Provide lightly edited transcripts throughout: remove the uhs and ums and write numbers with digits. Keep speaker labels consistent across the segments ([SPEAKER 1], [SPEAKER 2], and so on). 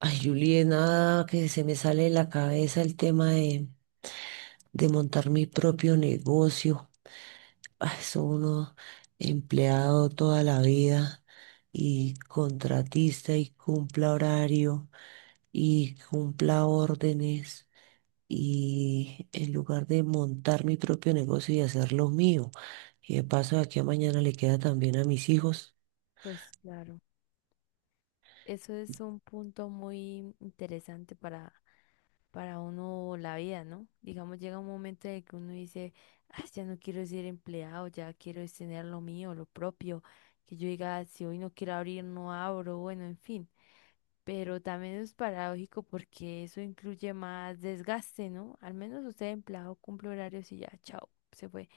[SPEAKER 1] Ay, Julie, nada que se me sale de la cabeza el tema de montar mi propio negocio. Ay, soy uno empleado toda la vida y contratista y cumpla horario y cumpla órdenes. Y en lugar de montar mi propio negocio y hacerlo mío, y de paso de aquí a mañana le queda también a mis hijos.
[SPEAKER 2] Pues claro, eso es un punto muy interesante para uno la vida, ¿no? Digamos, llega un momento en el que uno dice, "Ay, ya no quiero ser empleado, ya quiero es tener lo mío, lo propio, que yo diga, "Ah, si hoy no quiero abrir, no abro, bueno, en fin". Pero también es paradójico porque eso incluye más desgaste, ¿no? Al menos usted empleado cumple horarios y ya, chao, se fue.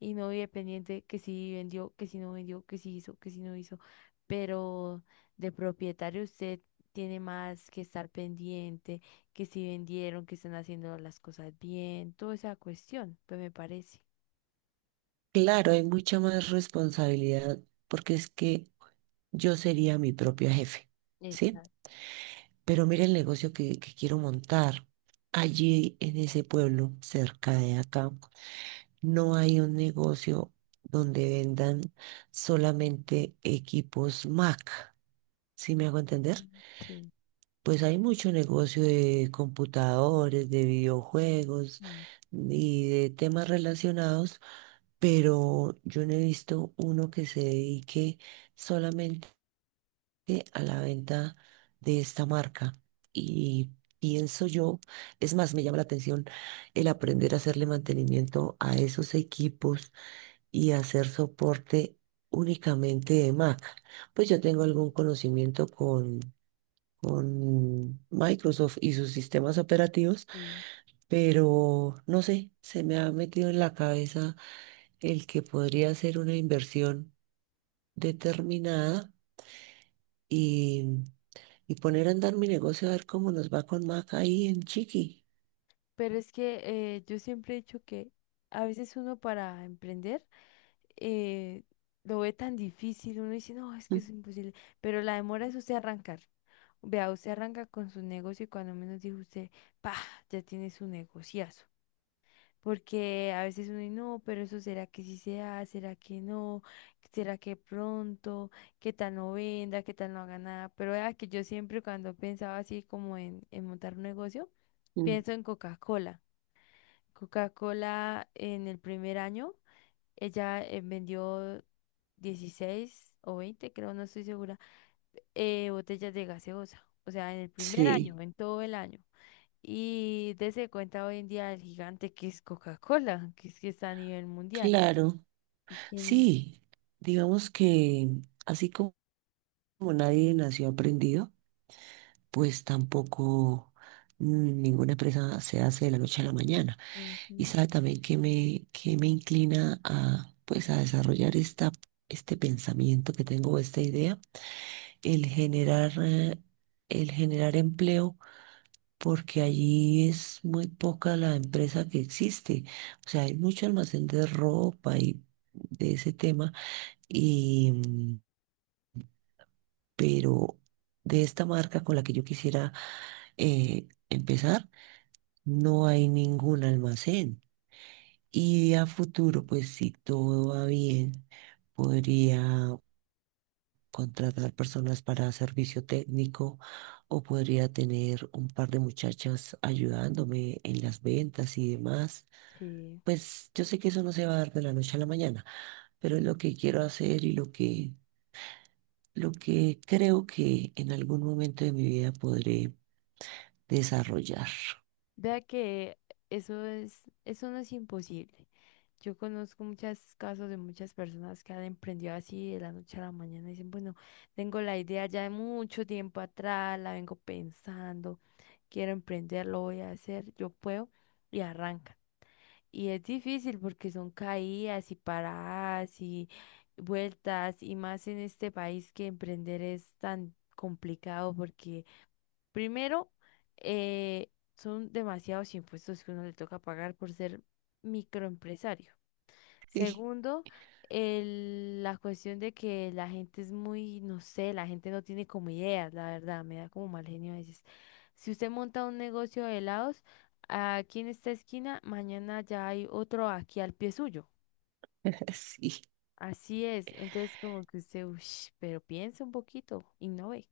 [SPEAKER 2] Y no vive pendiente que si vendió, que si no vendió, que si hizo, que si no hizo. Pero de propietario usted tiene más que estar pendiente, que si vendieron, que están haciendo las cosas bien, toda esa cuestión, pues me parece.
[SPEAKER 1] Claro, hay mucha más responsabilidad porque es que yo sería mi propia jefe, ¿sí?
[SPEAKER 2] Exacto.
[SPEAKER 1] Pero mira el negocio que quiero montar. Allí en ese pueblo, cerca de acá, no hay un negocio donde vendan solamente equipos Mac. ¿Sí me hago entender?
[SPEAKER 2] Mm, sí.
[SPEAKER 1] Pues hay mucho negocio de computadores, de videojuegos
[SPEAKER 2] Mm,
[SPEAKER 1] y de temas relacionados, pero yo no he visto uno que se dedique solamente a la venta de esta marca. Y pienso yo, es más, me llama la atención el aprender a hacerle mantenimiento a esos equipos y hacer soporte únicamente de Mac. Pues yo tengo algún conocimiento con Microsoft y sus sistemas operativos,
[SPEAKER 2] sí.
[SPEAKER 1] pero no sé, se me ha metido en la cabeza el que podría ser una inversión determinada y y poner a andar mi negocio a ver cómo nos va con Mac ahí en Chiqui.
[SPEAKER 2] Pero es que yo siempre he dicho que a veces uno para emprender eh, lo ve tan difícil, uno dice, no, es que es imposible, pero la demora es usted arrancar. Vea, usted arranca con su negocio y cuando menos dijo usted, pa, ya tiene su negociazo. Porque a veces uno y no, pero eso será que sí se da, será que no, será que pronto, qué tal no venda, qué tal no haga nada. Pero vea que yo siempre cuando pensaba así como en montar un negocio,
[SPEAKER 1] Ujú.
[SPEAKER 2] pienso en Coca-Cola. Coca-Cola en el primer año, ella vendió 16 o 20 creo, no estoy segura, botellas de gaseosa. O sea, en el primer
[SPEAKER 1] Sí,
[SPEAKER 2] año, en todo el año. Y dése cuenta hoy en día el gigante que es Coca-Cola, que es que está a nivel mundial.
[SPEAKER 1] claro.
[SPEAKER 2] Y quien,
[SPEAKER 1] Sí, digamos que así como nadie nació aprendido, pues tampoco ninguna empresa se hace de la noche a la mañana. Y
[SPEAKER 2] ujú,
[SPEAKER 1] sabe también que que me inclina a, pues, a desarrollar este pensamiento que tengo, esta idea, el generar, eh, el generar empleo porque allí es muy poca la empresa que existe. O sea, hay mucho almacén de ropa y de ese tema, y, pero de esta marca con la que yo quisiera empezar, no hay ningún almacén. Y a futuro, pues si todo va bien, podría contratar personas para servicio técnico o podría tener un par de muchachas ayudándome en las ventas y demás.
[SPEAKER 2] sí.
[SPEAKER 1] Pues yo sé que eso no se va a dar de la noche a la mañana, pero es lo que quiero hacer y lo que creo que en algún momento de mi vida podré desarrollar.
[SPEAKER 2] Vea que eso es, eso no es imposible. Yo conozco muchos casos de muchas personas que han emprendido así de la noche a la mañana. Dicen, bueno, tengo la idea ya de mucho tiempo atrás, la vengo pensando, quiero emprender, lo voy a hacer, yo puedo, y arrancan. Y es difícil porque son caídas y paradas y vueltas y más en este país que emprender es tan complicado porque primero eh, son demasiados impuestos que uno le toca pagar por ser microempresario.
[SPEAKER 1] Sí.
[SPEAKER 2] Segundo, la cuestión de que la gente es muy, no sé, la gente no tiene como ideas, la verdad, me da como mal genio a veces. Si usted monta un negocio de helados, aquí en esta esquina, mañana ya hay otro aquí al pie suyo.
[SPEAKER 1] Sí,
[SPEAKER 2] Así es, entonces como que usted, uff, pero piensa un poquito, innove.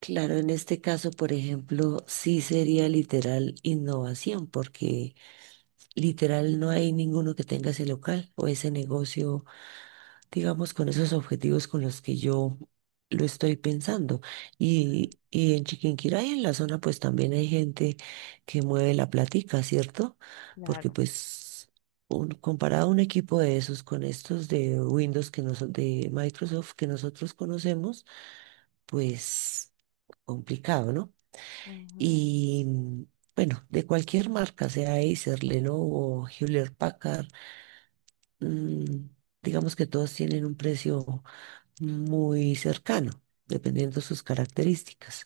[SPEAKER 1] claro, en este caso, por ejemplo, sí sería literal innovación, porque literal no hay ninguno que tenga ese local o ese negocio digamos, con esos objetivos con los que yo lo estoy pensando. Y en Chiquinquirá y en la zona, pues también hay gente que mueve la platica, ¿cierto? Porque
[SPEAKER 2] Claro.
[SPEAKER 1] pues un- comparado un equipo de esos con estos de Windows que noso- de Microsoft que nosotros conocemos, pues complicado, ¿no?
[SPEAKER 2] Ujú,
[SPEAKER 1] Y bueno, de cualquier marca, sea Acer, Lenovo, Hewlett Packard, mm, digamos que todos tienen un precio muy cercano, dependiendo de sus características.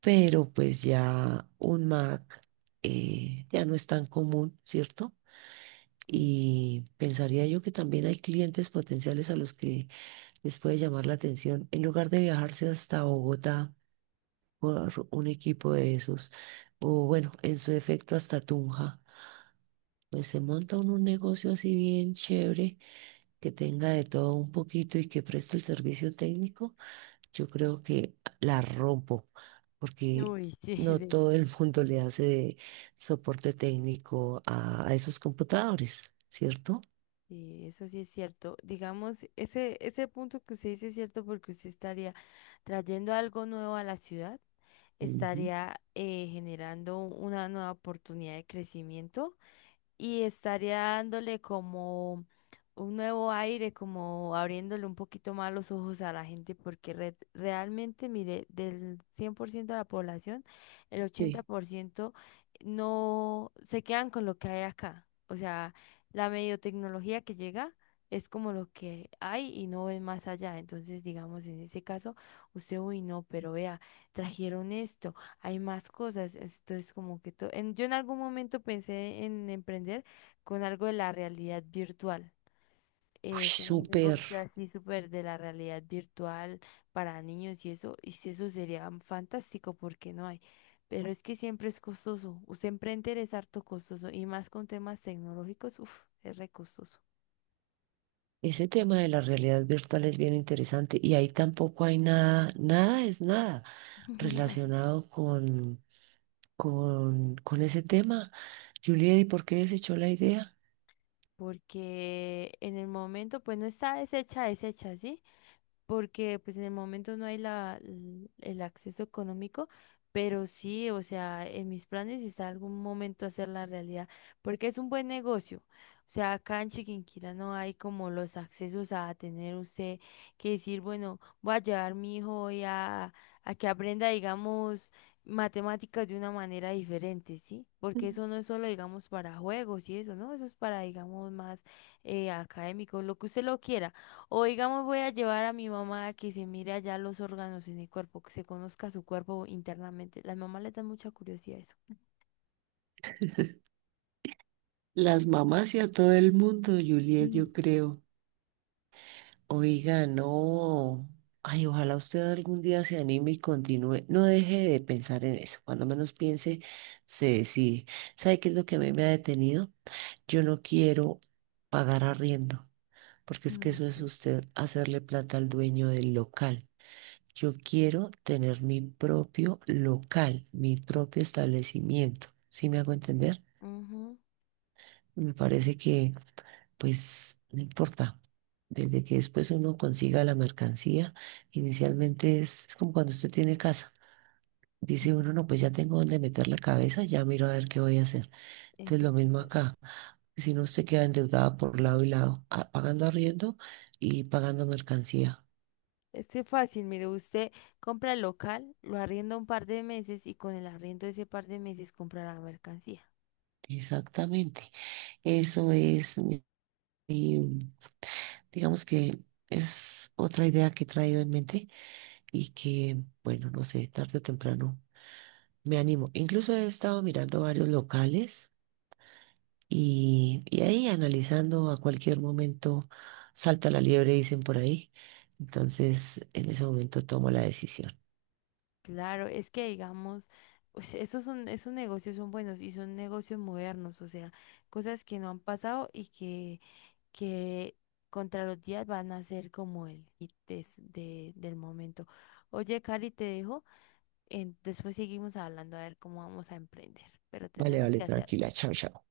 [SPEAKER 1] Pero pues ya un Mac ya no es tan común, ¿cierto?
[SPEAKER 2] sí.
[SPEAKER 1] Y pensaría yo que también hay clientes potenciales a los que les puede llamar la atención, en lugar de viajarse hasta Bogotá por un equipo de esos, o bueno, en su defecto hasta Tunja. Pues se monta uno un negocio así bien chévere, que tenga de todo un poquito y que preste el servicio técnico. Yo creo que la rompo, porque
[SPEAKER 2] Uy, sí,
[SPEAKER 1] no todo el mundo le hace de soporte técnico a esos computadores, ¿cierto?
[SPEAKER 2] sí, eso sí es cierto. Digamos, ese punto que usted dice es cierto porque usted estaría trayendo algo nuevo a la ciudad,
[SPEAKER 1] Ujú.
[SPEAKER 2] estaría generando una nueva oportunidad de crecimiento y estaría dándole como un nuevo aire, como abriéndole un poquito más los ojos a la gente, porque realmente, mire, del 100% de la población, el ochenta
[SPEAKER 1] Sí.
[SPEAKER 2] por ciento no se quedan con lo que hay acá. O sea, la medio tecnología que llega es como lo que hay y no ven más allá. Entonces, digamos, en ese caso, usted, uy, no, pero vea, trajeron esto hay más cosas. Entonces, como que yo en algún momento pensé en emprender con algo de la realidad virtual,
[SPEAKER 1] Uy,
[SPEAKER 2] como un
[SPEAKER 1] súper.
[SPEAKER 2] negocio así súper de la realidad virtual para niños y eso, y si eso sería fantástico porque no hay. Pero es que siempre es costoso. Usted emprender es harto costoso y más con temas tecnológicos, uff, es re costoso.
[SPEAKER 1] Ese tema de la realidad virtual es bien interesante y ahí tampoco hay nada, nada es nada relacionado con ese tema. Juliet, ¿y por qué desechó la idea?
[SPEAKER 2] Porque en el momento, pues no está deshecha, deshecha, ¿sí? Porque pues en el momento no hay el acceso económico, pero sí, o sea, en mis planes está algún momento hacer la realidad, porque es un buen negocio. O sea, acá en Chiquinquirá no hay como los accesos a tener usted que decir, bueno, voy a llevar mi hijo hoy a que aprenda, digamos, matemáticas de una manera diferente, ¿sí? Porque eso no es solo, digamos, para juegos y eso, ¿no? Eso es para, digamos, más académico, lo que usted lo quiera. O digamos, voy a llevar a mi mamá a que se mire allá los órganos en el cuerpo, que se conozca su cuerpo internamente. Las mamás les dan mucha curiosidad a eso.
[SPEAKER 1] Las mamás y a todo el mundo,
[SPEAKER 2] Sí,
[SPEAKER 1] Juliet, yo creo. Oiga, no. Ay, ojalá usted algún día se anime y continúe. No deje de pensar en eso. Cuando menos piense, se decide. ¿Sabe qué es lo que a mí me ha detenido? Yo no quiero pagar arriendo, porque es que
[SPEAKER 2] mm,
[SPEAKER 1] eso es
[SPEAKER 2] sí,
[SPEAKER 1] usted hacerle plata al dueño del local. Yo quiero tener mi propio local, mi propio establecimiento. ¿Sí me hago entender?
[SPEAKER 2] ujú.
[SPEAKER 1] Me parece que pues no importa. Desde que después uno consiga la mercancía, inicialmente es como cuando usted tiene casa. Dice uno, no, pues ya tengo dónde meter la cabeza, ya miro a ver qué voy a hacer. Entonces
[SPEAKER 2] Eso
[SPEAKER 1] lo
[SPEAKER 2] sí es
[SPEAKER 1] mismo
[SPEAKER 2] cierto.
[SPEAKER 1] acá. Si no, usted queda endeudada por lado y lado, a- pagando arriendo y pagando mercancía.
[SPEAKER 2] Este es que fácil, mire, usted compra el local, lo arrienda un par de meses y con el arriendo de ese par de meses compra la mercancía.
[SPEAKER 1] Exactamente. Eso es mi, mi- digamos que es otra idea que he traído en mente y que, bueno, no sé, tarde o temprano me animo. Incluso he estado mirando varios locales y ahí analizando a cualquier momento salta la liebre, dicen por ahí. Entonces, en ese momento tomo la decisión.
[SPEAKER 2] Claro, es que digamos, pues, estos son, esos negocios son buenos y son negocios modernos, o sea, cosas que no han pasado y que contra los días van a ser como el hit del momento. Oye, Cari, te dejo. Después seguimos hablando a ver cómo vamos a emprender, pero
[SPEAKER 1] Vale,
[SPEAKER 2] tenemos
[SPEAKER 1] vale,
[SPEAKER 2] que hacerlo.
[SPEAKER 1] tranquila. Chao, chao.